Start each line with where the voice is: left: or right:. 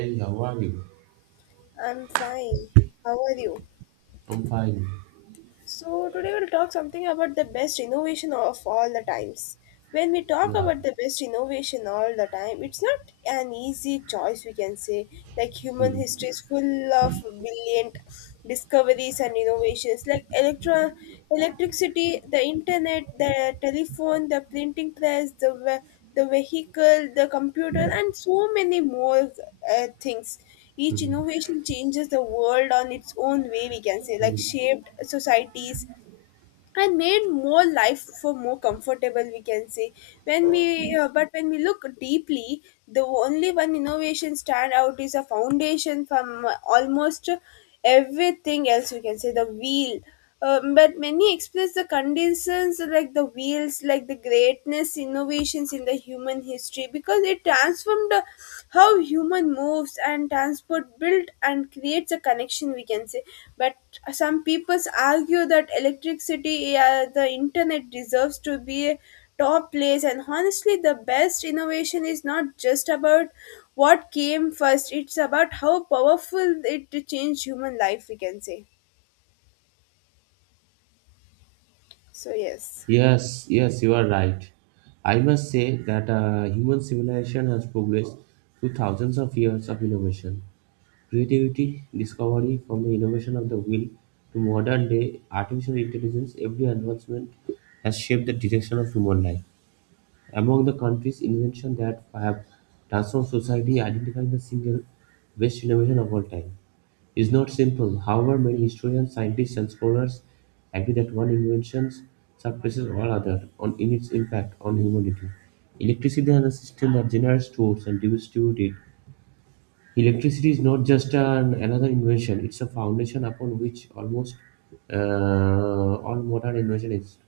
right: Hey, how are you?
left: I'm fine. How are you?
right: I'm fine.
left: So, today we'll talk something about the best innovation of all the times. When we talk
right: Yeah.
left: about the best innovation all the time, it's not an easy choice, we can say. Like, human
right: Hmm.
left: history is full of brilliant discoveries and innovations, like electricity, the internet, the telephone, the printing press, the vehicle, the computer, and so many more things, each innovation changes the world on its own way, we can say, like shaped societies and made more life for more comfortable, we can say. When we But when we look deeply, the only one innovation stand out is a foundation from almost everything else, we can say: the wheel. But many express the conditions like the wheels, like the greatness innovations in the human history, because it transformed how human moves and transport built and creates a connection, we can say. But some people argue that electricity, the internet deserves to be a top place, and honestly the best innovation is not just about what came first, it's about how powerful it changed human life, we can say. So yes,
right: Yes, yes, you are right. I must say that human civilization has progressed through thousands of years of innovation. Creativity, discovery from the innovation of the wheel to modern day artificial intelligence, every advancement has shaped the direction of human life. Among the country's inventions that have transformed society, identifying the single best innovation of all time is not simple. However, many historians, scientists, and scholars agree that one invention surpasses all others in its impact on humanity. Electricity is a system that generates, stores, and distributes it. Electricity is not just another invention; it's a foundation upon which almost all modern invention is.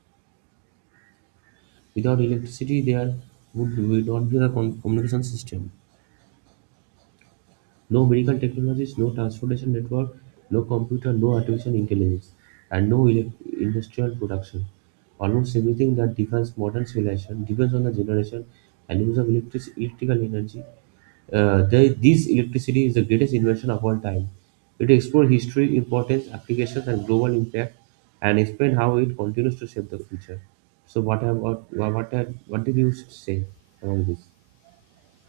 right: Without electricity there would not be a con communication system. No medical technologies, no transportation network, no computer, no artificial intelligence, and no ele- industrial production. Almost everything that defines modern civilization depends on the generation and use of electrical energy. This electricity is the greatest invention of all time. It explores history, importance, applications, and global impact, and explain how it continues to shape the future. So, what have, what, have, what did you say about this?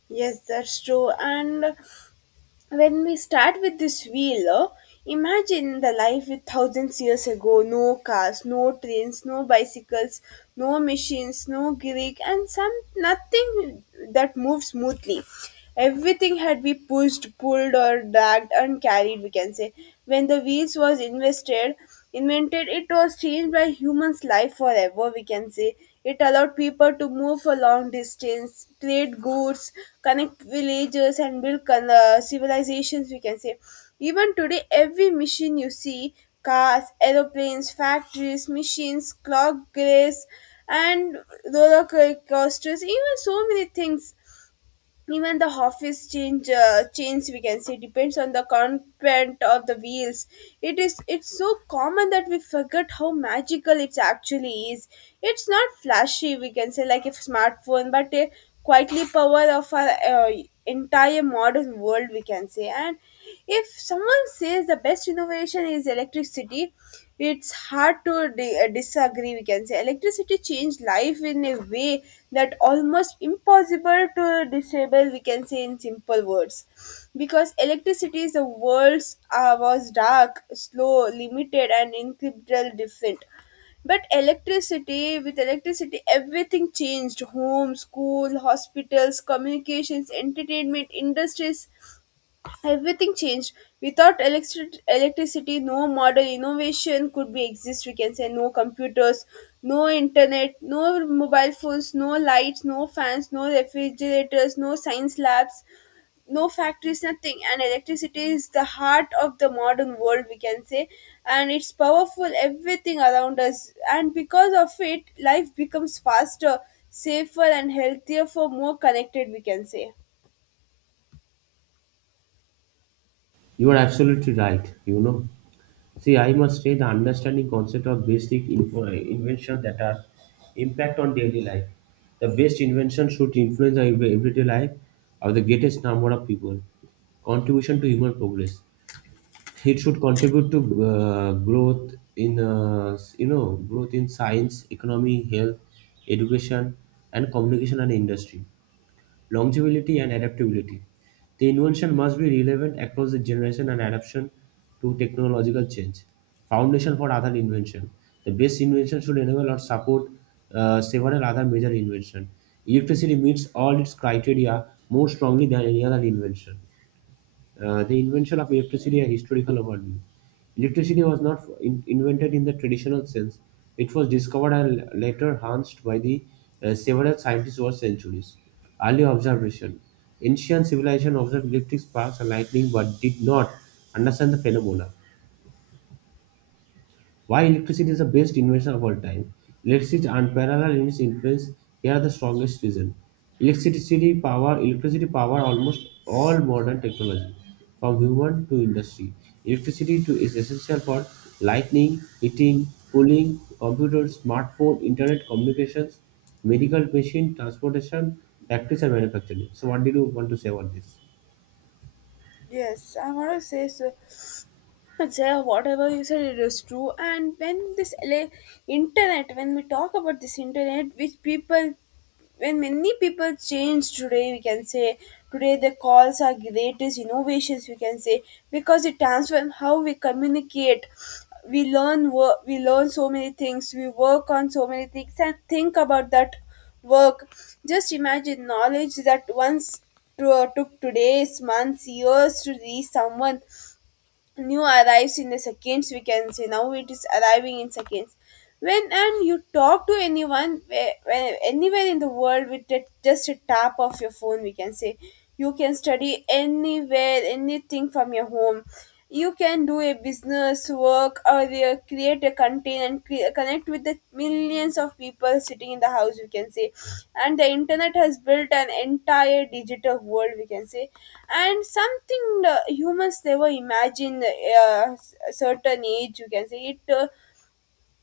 left: yes, that's true. And when we start with this wheel, imagine the life with thousands years ago: no cars, no trains, no bicycles, no machines, no Greek, and some nothing that moved smoothly. Everything had to be pushed, pulled, or dragged and carried, we can say. When the invented, it was changed by humans' life forever, we can say. It allowed people to move for long distance, trade goods, connect villages, and build civilizations, we can say. Even today, every machine you see: cars, aeroplanes, factories, machines, clock grids, and coasters, even so many things, even the office change chains, we can say, depends on the content of the wheels. It's so common that we forget how magical it actually is. It's not flashy, we can say, like a smartphone, but a quietly power of our entire modern world, we can say. And if someone says the best innovation is electricity, it's hard to disagree. We can say electricity changed life in a way that almost impossible to disable. We can say in simple words, because electricity is the world's was dark, slow, limited, and incredible different. But electricity, with electricity, everything changed. Home, school, hospitals, communications, entertainment, industries, everything changed. Without electricity, no modern innovation could be exist, we can say. No computers, no internet, no mobile phones, no lights, no fans, no refrigerators, no science labs, no factories, nothing. And electricity is the heart of the modern world, we can say, and it's powerful everything around us, and because of it life becomes faster, safer and healthier for more connected, we can say.
right: You are absolutely right. You know, see, I must say the understanding concept of basic inventions that are impact on daily life. The best invention should influence our everyday life of the greatest number of people. Contribution to human progress. It should contribute to growth in growth in science, economy, health, education, and communication and industry. Longevity and adaptability. The invention must be relevant across the generation and adaptation to technological change. Foundation for other invention. The best invention should enable or support several other major invention. Electricity meets all its criteria more strongly than any other invention. The invention of electricity, a historical overview. Electricity was not invented in the traditional sense. It was discovered and later enhanced by the several scientists over centuries. Early observation. Ancient civilization observed electric sparks and lightning but did not understand the phenomena. Why electricity is the best invention of all time, electricity is unparalleled in its influence. Here are the strongest reasons. Electricity power almost all modern technology, from human to industry. Electricity to is essential for lighting, heating, cooling, computers, smartphone, internet communications, medical machine, transportation, factories and manufacturing. So what did you want to say about this?
left: Yes, I want to say so. But sir, whatever you said, it is true. And when this LA internet, when we talk about this internet, which people, when many people change today, we can say, today the calls are greatest innovations, we can say, because it transforms how we communicate. We learn work. We learn so many things. We work on so many things and think about that work. Just imagine knowledge that once took today's months, years to reach someone, new arrives in the seconds, we can say. Now it is arriving in seconds. When and you talk to anyone anywhere in the world with that, just a tap of your phone, we can say. You can study anywhere, anything from your home. You can do a business this work, or they create a content and connect with the millions of people sitting in the house, we can say. And the internet has built an entire digital world, we can say, and something the humans never imagined. A certain age you can say it,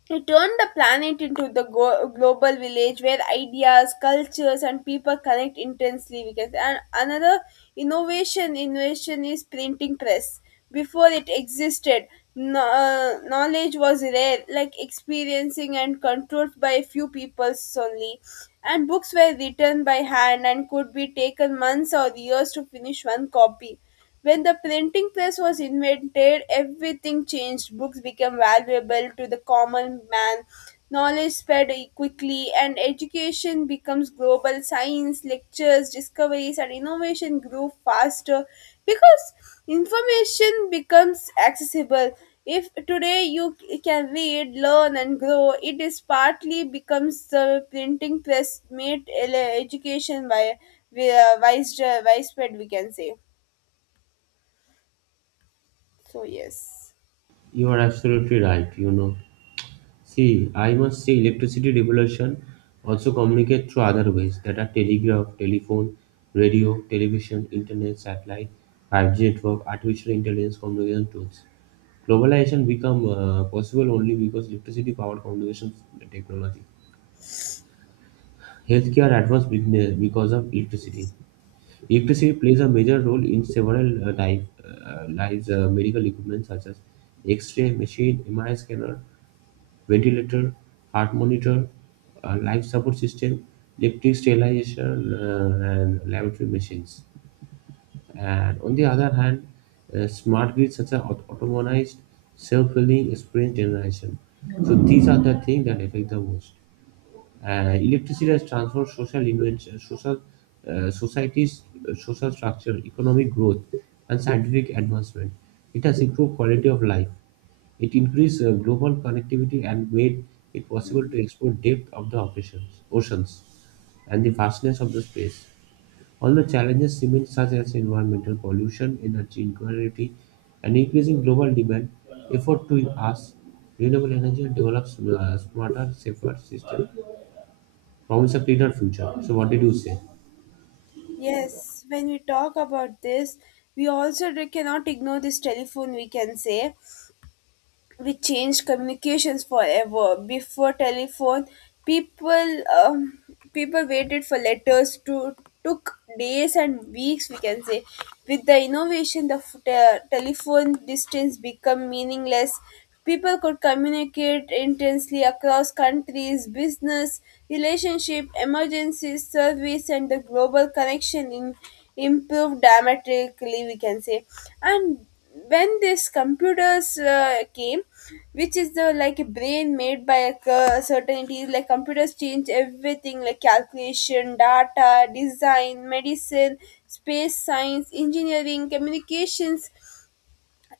left: he turned the planet into the global village where ideas, cultures, and people connect intensely, we can say. And another innovation is printing press. Before it existed, no, knowledge was rare, like experiencing and controlled by a few people only. And books were written by hand and could be taken months or years to finish one copy. When the printing press was invented, everything changed. Books became valuable to the common man, knowledge spread quickly, and education becomes global. Science, lectures, discoveries, and innovation grew faster because information becomes accessible. If today you can read, learn, and grow, it is partly becomes the printing press made education by widespread, we can say. So, yes.
right: You are absolutely right, you know. See, I must say electricity revolution also communicate through other ways that are telegraph, telephone, radio, television, internet, satellite, 5G network, artificial intelligence communication tools. Globalization become possible only because electricity powered communications technology. Healthcare advanced because of electricity. Electricity plays a major role in several lives, medical equipment such as X-ray machine, MRI scanner, ventilator, heart monitor, life support system, electric sterilization, and laboratory machines. And on the other hand, smart grids such as autonomized self-filling sprint generation. So these are the things that affect the most. Electricity has transformed social invention, social societies, social structure, economic growth, and scientific advancement. It has improved quality of life. It increased global connectivity and made it possible to explore depth of the oceans and the vastness of the space. All the challenges remain such as environmental pollution, energy inequality, and increasing global demand, effort to us renewable energy and develop smarter, safer systems promise a cleaner future. So what did you say?
left: Yes, when we talk about this, we also cannot ignore this telephone, we can say. We changed communications forever. Before telephone, people um, people waited for letters to took days and weeks, we can say. With the innovation, the telephone, distance become meaningless. People could communicate intensely across countries, business relationship, emergencies service, and the global connection in improved dramatically, we can say. And when this computers came, which is the like a brain made by a certain entities, like computers change everything, like calculation, data, design, medicine, space science, engineering, communications.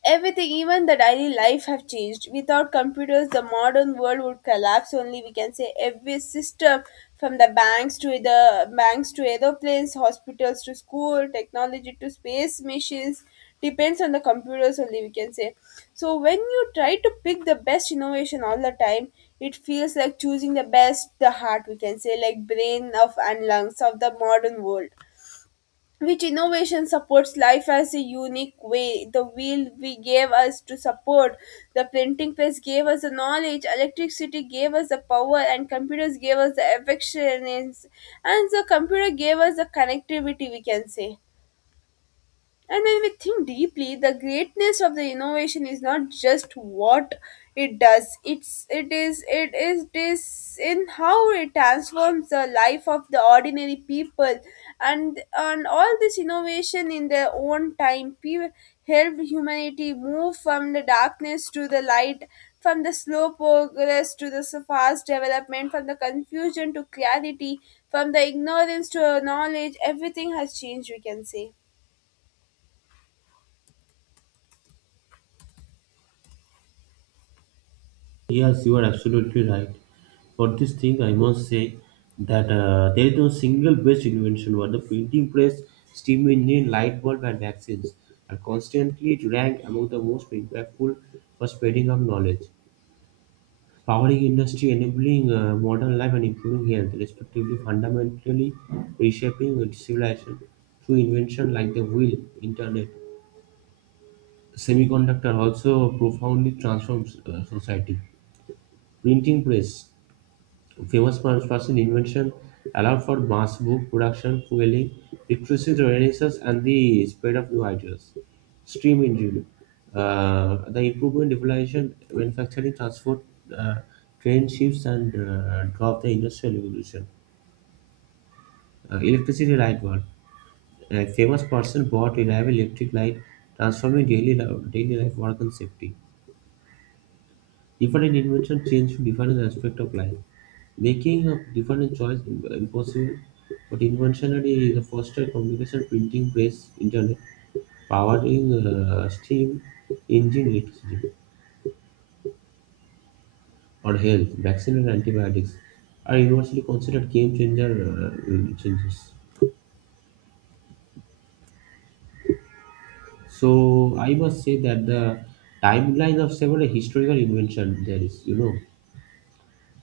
left: Everything, even the daily life, have changed. Without computers, the modern world would collapse. Only we can say every system, from the banks to aeroplanes, hospitals to school, technology to space missions, depends on the computers. Only we can say. So when you try to pick the best innovation all the time, it feels like choosing the best the heart. We can say like brain of and lungs of the modern world, which innovation supports life as a unique way. The wheel we gave us to support, the printing press gave us the knowledge, electricity gave us the power, and computers gave us the affections, and the computer gave us the connectivity, we can say. And when we think deeply, the greatness of the innovation is not just what it does, it is this in how it transforms the life of the ordinary people, and all this innovation in their own time helped humanity move from the darkness to the light, from the slow progress to the fast development, from the confusion to clarity, from the ignorance to knowledge, everything has changed, we can say.
right: Yes, you are absolutely right. For this thing, I must say that there is no single best invention. What the printing press, steam engine, light bulb, and vaccines are constantly ranked among the most impactful for spreading of knowledge, powering industry, enabling modern life, and improving health, respectively, fundamentally reshaping civilization through invention like the wheel, internet, semiconductor also profoundly transforms society. Printing press. Famous Punch was an invention allowed for mass book production, fueling literacy, the Renaissance, and the spread of new ideas. Steam engine. The improvement, devolution, manufacturing, transport, uh, train ships, and drop the industrial revolution. Electricity light bulb. A famous person bought reliable electric light, transforming daily life, work, and safety. Different inventions changed different aspects of life, making a different choice impossible. But inventionary is the faster communication, printing press, internet, powering steam, engine, electricity, or health, vaccine and antibiotics are universally considered game changer changes. So I must say that the timeline of several historical invention there is, you know,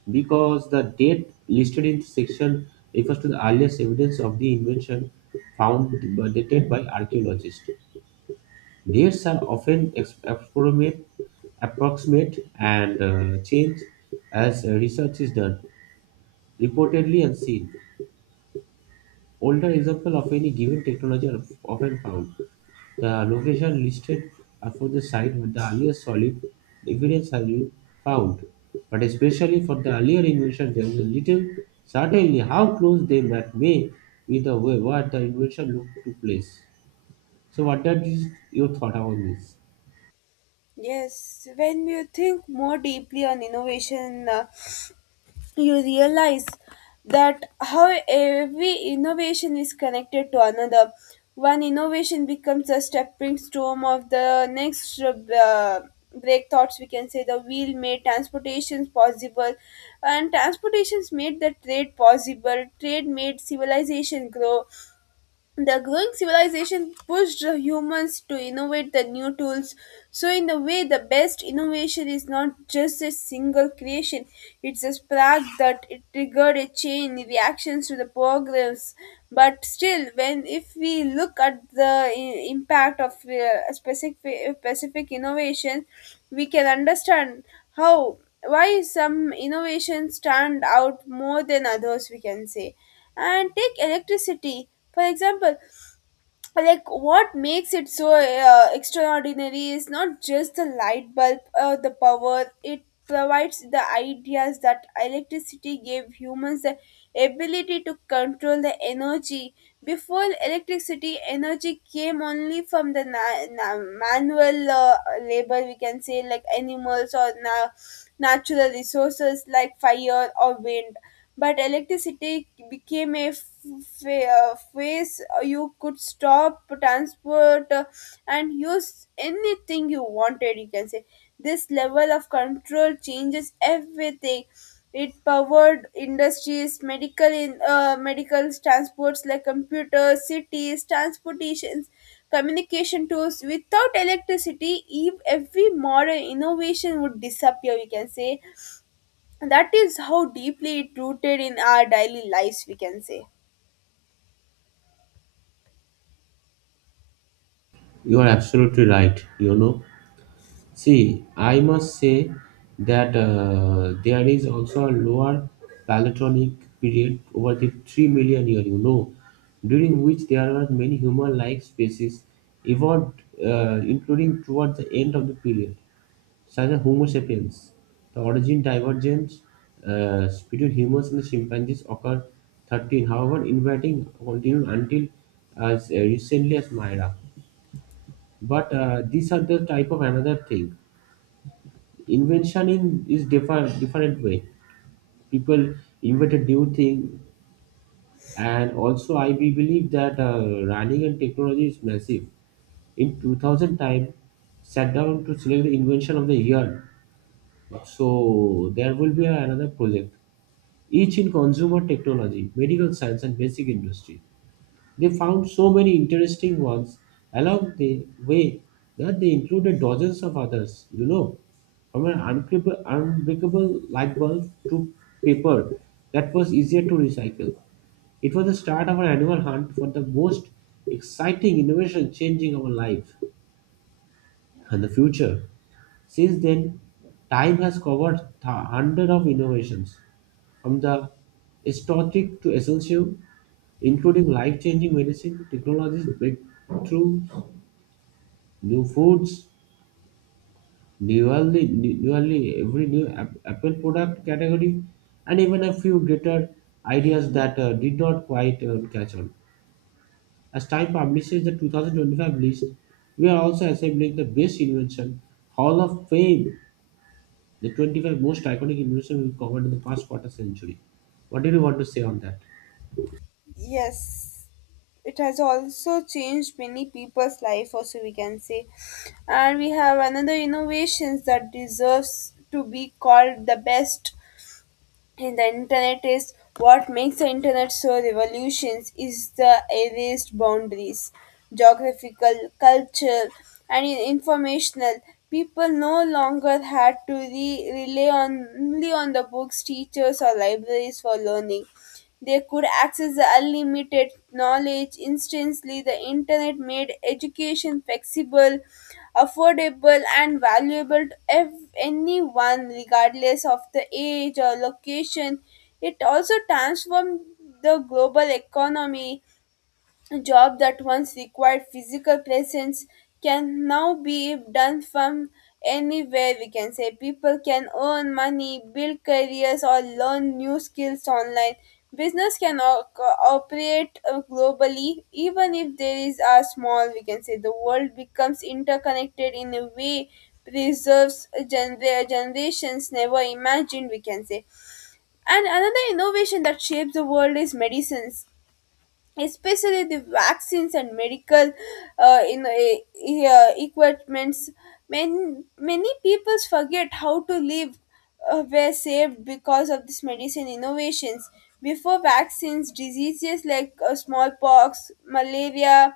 right: because the date listed in section refers to the earliest evidence of the invention found dated by archaeologists. Dates are often approximate and change as research is done, reportedly unseen. Older examples of any given technology are often found. The locations listed are for the site with the earliest solid evidence has been found. But especially for the earlier invention, there is a little certainly how close they might may be the way what the invention looked to place. So, what that is your thought about this?
left: Yes, when you think more deeply on innovation, you realize that how every innovation is connected to another. One innovation becomes a stepping stone of the next breakthroughs, we can say. The wheel made transportations possible, and transportations made the trade possible. Trade made civilization grow, the growing civilization pushed the humans to innovate the new tools. So, in a way, the best innovation is not just a single creation, it's a spark that it triggered a chain reactions to the progress. But still, when if we look at the impact of specific innovation, we can understand how why some innovations stand out more than others, we can say. And take electricity for example, like what makes it so extraordinary is not just the light bulb or the power it provides, the ideas that electricity gave humans the ability to control the energy. Before electricity, energy came only from the manual labor, we can say, like animals or natural resources like fire or wind. But electricity became a phase you could stop, transport, and use anything you wanted, you can say. This level of control changes everything. It powered industries, medical transports, like computers, cities, transportations, communication tools. Without electricity, every modern innovation would disappear, we can say. That is how deeply it rooted in our daily lives, we can say.
right: You are absolutely right. You know, see, I must say that there is also a lower Paleolithic period over the 3 million year, you know, during which there were many human-like species evolved, including towards the end of the period, such as Homo sapiens. The origin divergence between humans and the chimpanzees occurred 13, however, inviting continued until as recently as Myra. But these are the type of another thing invention in is different different way people invent a new thing and also I be believe that running and technology is massive in 2000 time sat down to select the invention of the year, so there will be another project each in consumer technology medical science and basic industry. They found so many interesting ones along the way that they included dozens of others, you know, from an unbreakable light bulb to paper that was easier to recycle. It was the start of an annual hunt for the most exciting innovation changing our life and the future. Since then, time has covered hundreds of innovations, from the aesthetic to essential, including life-changing medicine technologies, breakthroughs, new foods, nearly every new Apple product category, and even a few greater ideas that did not quite catch on. As Time publishes the 2025 list, we are also assembling the best invention Hall of Fame, the 25 most iconic inventions we've covered in the past quarter century. What do you want to say on that?
left: Yes, it has also changed many people's life also, we can say. And we have another innovations that deserves to be called the best. In the internet is what makes the internet so revolutions is the erased boundaries: geographical, cultural, and informational. People no longer had to rely on, only on the books, teachers or libraries for learning. They could access the unlimited knowledge instantly. The internet made education flexible, affordable, and valuable to anyone, regardless of the age or location. It also transformed the global economy. A job that once required physical presence can now be done from anywhere, we can say. People can earn money, build careers, or learn new skills online. Business can operate globally, even if there is a small, we can say. The world becomes interconnected in a way preserves generations never imagined, we can say. And another innovation that shapes the world is medicines, especially the vaccines and medical equipments. Many people forget how to live, were saved because of this medicine innovations. Before vaccines, diseases like smallpox, malaria,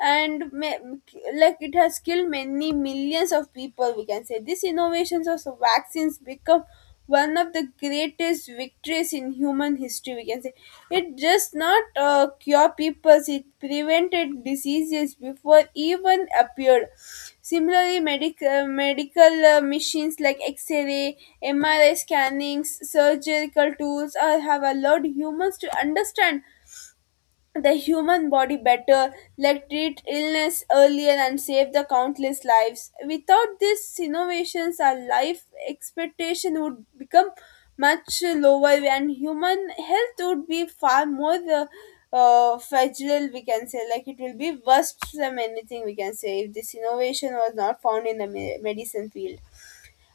left: and like it has killed many millions of people, we can say. These innovations of vaccines become one of the greatest victories in human history, we can say. It just not cure people, it prevented diseases before even appeared. Similarly, medical machines like x-ray, mri scannings, surgical tools have allowed humans to understand the human body better, let treat illness earlier and save the countless lives. Without these innovations, our life expectation would become much lower and human health would be far more fragile, we can say. Like it will be worse than anything, we can say, if this innovation was not found in the medicine field.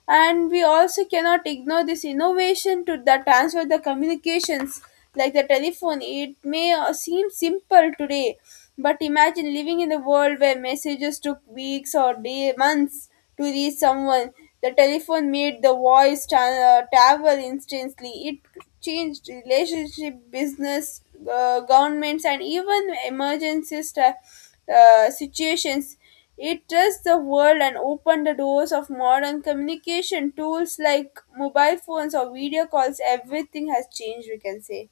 left: And we also cannot ignore this innovation to the transfer the communications, like the telephone. It may seem simple today, but imagine living in a world where messages took weeks or day months to reach someone. The telephone made the voice travel instantly. It changed relationship, business, governments, and even emergency situations. It touched the world and opened the doors of modern communication tools like mobile phones or video calls. Everything has changed, we can say.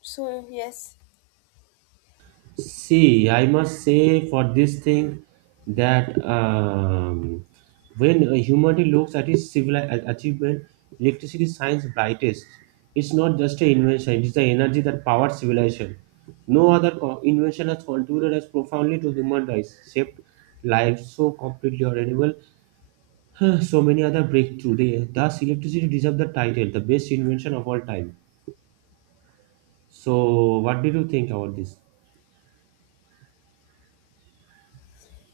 left: So, yes.
right: See, I must say for this thing that when humanity looks at its civil achievement, electricity shines brightest. It's not just an invention; it's the energy that powered civilization. No other invention has contributed as profoundly to human rights, shaped lives so completely or enable so many other breakthrough. Thus, electricity deserves the title, the best invention of all time. So, what did you think about this?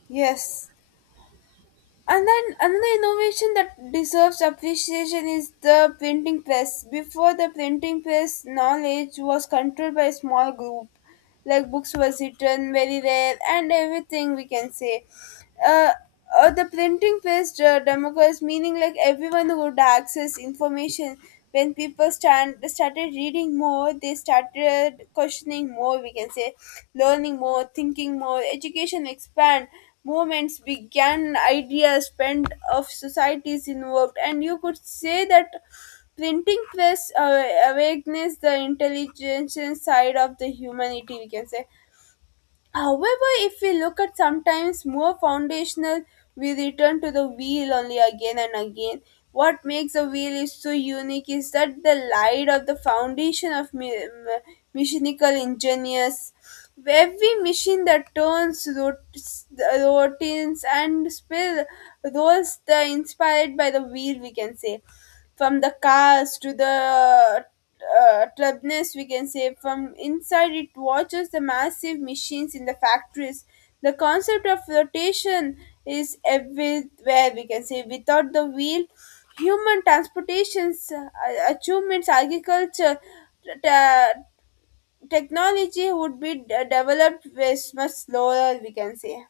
left: Yes. And then another innovation that deserves appreciation is the printing press. Before the printing press, knowledge was controlled by a small group. Like books was written very rare and everything, we can say. uh, the printing press democracy, meaning like everyone would access information. When people stand, started reading more, they started questioning more. We can say, learning more, thinking more. Education expand. Movements began. Ideas spent of societies involved, and you could say that printing press awakeness the intelligence side of the humanity, we can say. However, if we look at sometimes more foundational, we return to the wheel only again and again. What makes a wheel is so unique is that the light of the foundation of mechanical engineers. Every machine that turns, rotates and spill rolls the inspired by the wheel, we can say, from the cars to the trebness, we can say, from inside it watches the massive machines in the factories. The concept of rotation is everywhere, we can say. Without the wheel, human transportations, achievements, agriculture, t- uh, technology would be developed with much slower, we can say.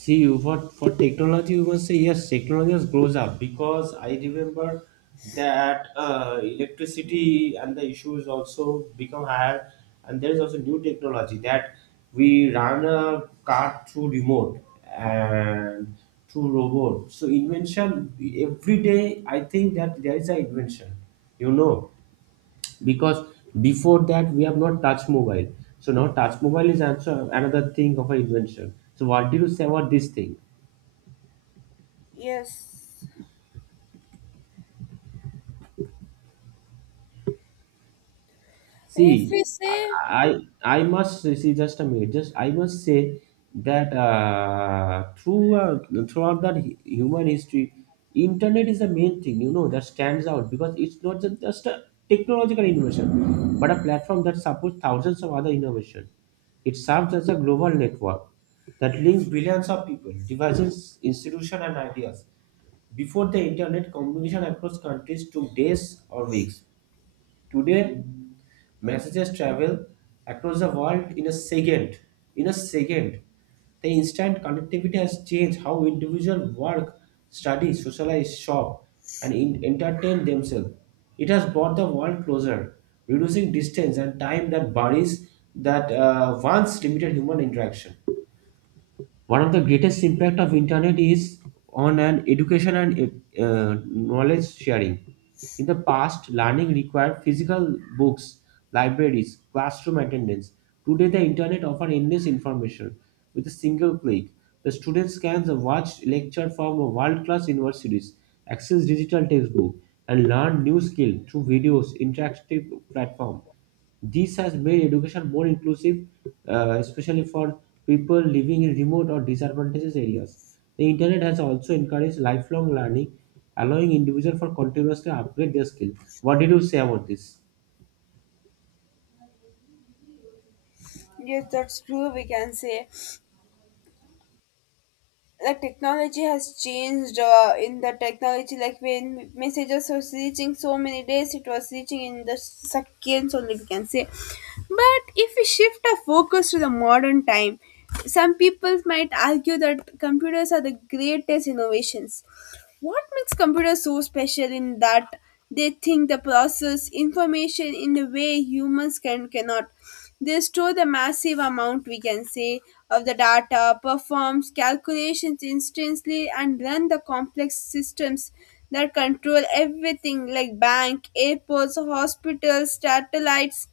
right: See, you for technology, you must say yes. Technology has grows up because I remember that electricity and the issues also become higher, and there is also new technology that we run a car through remote and through robot. So invention every day. I think that there is an invention. You know, because before that we have not touched mobile. So now touch mobile is also another thing of an invention. So what do you say about this thing?
left: Yes. If
right: See,
left: we say
right: I must see just a minute. Just I must say that throughout that human history, internet is the main thing you know that stands out because it's not just a technological innovation, but a platform that supports thousands of other innovation. It serves as a global network that links billions of people, devices, institutions, and ideas. Before the internet, communication across countries took days or weeks. Today, messages travel across the world in a second. In a second. The instant connectivity has changed how individuals work, study, socialize, shop, and entertain themselves. It has brought the world closer, reducing distance and time that buries that once limited human interaction. One of the greatest impact of internet is on an education and knowledge sharing. In the past learning required physical books, libraries, classroom attendance. Today the internet offers endless information with a single click. The students can watch lecture from a world-class universities, access digital textbook, and learn new skill through videos interactive platform. This has made education more inclusive, especially for people living in remote or disadvantaged areas. The internet has also encouraged lifelong learning, allowing individuals for continuously upgrade their skill. What did you say about this?
left: yes, that's true, we can say. The technology has changed in the technology, like when messages was reaching so many days, it was reaching in the seconds only, we can say. But if we shift our focus to the modern time, some people might argue that computers are the greatest innovations. What makes computers so special in that they think the process information in a way humans cannot. They store the massive amount, we can say, of the data, performs calculations instantly and run the complex systems that control everything like bank, airports, hospitals, satellites,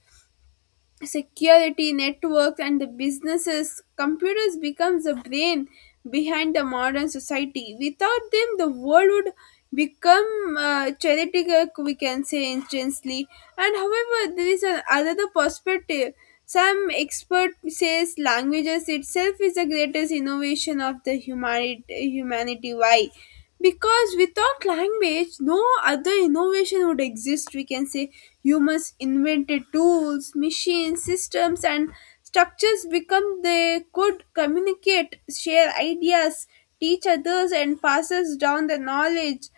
left: security networks and the businesses. Computers becomes the brain behind the modern society. Without them, the world would become theoretical, we can say, instantly. And however, there is another perspective. Some expert says languages itself is the greatest innovation of the humanity. Why? Because without language, no other innovation would exist, we can say. Humans invented tools, machines, systems and structures become they could communicate, share ideas, teach others and passes down the knowledge.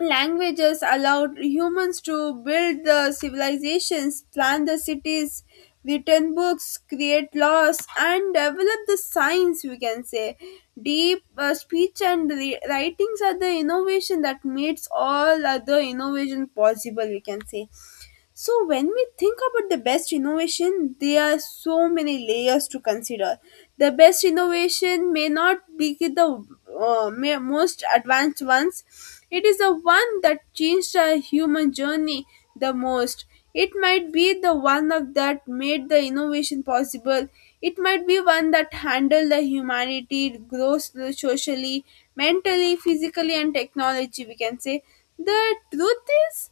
left: Languages allowed humans to build the civilizations, plan the cities, written books, create laws, and develop the science, we can say. Deep speech and writings are the innovation that makes all other innovation possible, we can say. So when we think about the best innovation, there are so many layers to consider. The best innovation may not be the most advanced ones. It is the one that changed our human journey the most. It might be the one of that made the innovation possible. It might be one that handled the humanity grows socially, mentally, physically, and technology. We can say the truth is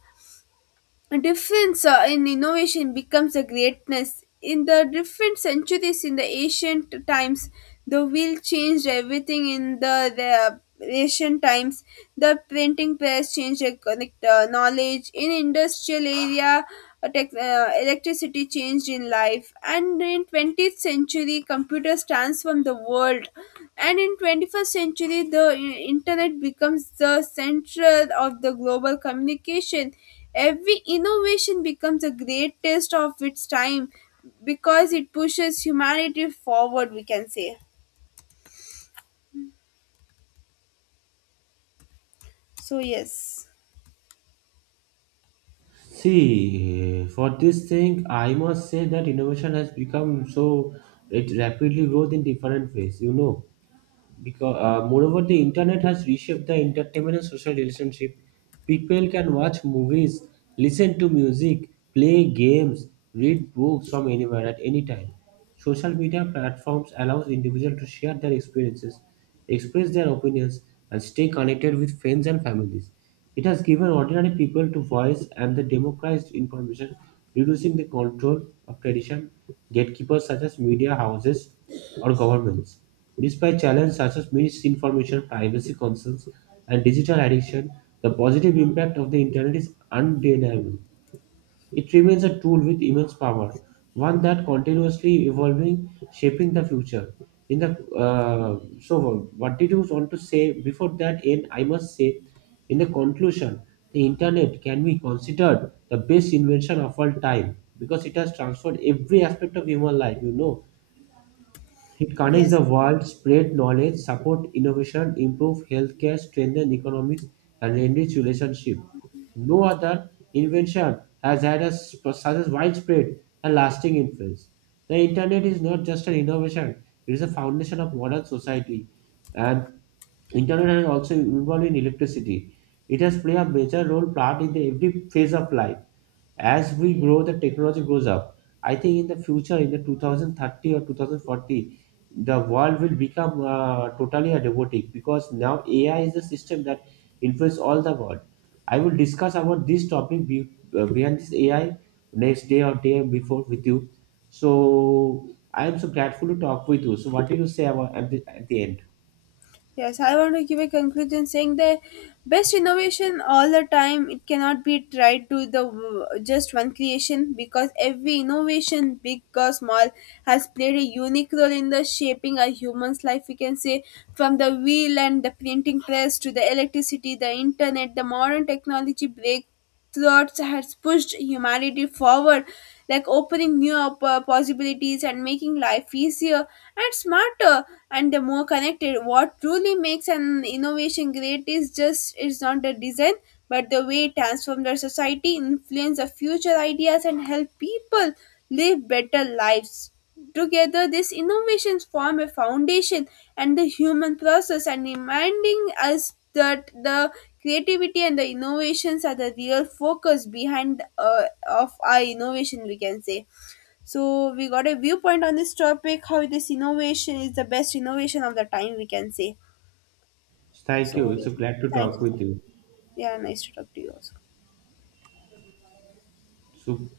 left: difference in innovation becomes a greatness. In the different centuries, in the ancient times, the wheel changed everything in the ancient times. The printing press changed the knowledge. In industrial area, electricity changed in life. And in 20th century, computers transformed the world. And in 21st century, the internet becomes the center of the global communication. Every innovation becomes a great test of its time because it pushes humanity forward, we can say. So, yes,
right: See, for this thing, I must say that innovation has become so it rapidly grows in different ways. You know, because moreover the internet has reshaped the entertainment and social relationship. People can watch movies, listen to music, play games, read books from anywhere at any time. Social media platforms allows individuals to share their experiences, express their opinions, and stay connected with friends and families. It has given ordinary people to voice and the democratized information, reducing the control of tradition gatekeepers such as media houses or governments. Despite challenges such as misinformation, privacy concerns, and digital addiction, the positive impact of the internet is undeniable. It remains a tool with immense power, one that continuously evolving, shaping the future. In the so, what did you want to say before that? And I must say, in the conclusion, the internet can be considered the best invention of all time because it has transformed every aspect of human life. You know it connects the
left: yes,
right: world, spread knowledge, support innovation, improve healthcare, strengthen economics, and enrich relationship. No other invention has had s- such a widespread and lasting influence. The internet is not just an innovation; it is a foundation of modern society. And internet has also involved in electricity. It has played a major role part in the every phase of life. As we grow the technology grows up, I think in the future in the 2030 or 2040 the world will become totally a robotic because now AI is the system that influences all the world. I will discuss about this topic behind this AI next day or day before with you. So I am so grateful to talk with you. So what did you say about at the end?
left: yes, I want to give a conclusion saying the best innovation all the time, it cannot be tried to just one creation because every innovation, big or small, has played a unique role in the shaping a human's life, we can say, from the wheel and the printing press to the electricity, the internet, the modern technology break. Thoughts has pushed humanity forward, like opening new possibilities and making life easier and smarter and the more connected. What truly makes an innovation great is just it's not the design, but the way it transforms the society, influence the future ideas, and help people live better lives. Together, these innovations form a foundation and the human process, and reminding us that the creativity and the innovations are the real focus behind of our innovation, we can say. So, we got a viewpoint on this topic: how this innovation is the best innovation of the time, we can say.
right: Thank you.
left: So.
right: It's so glad to
left: Thank
right: talk
left: you.
right: with you.
left: Yeah, nice to talk to you also.
right: So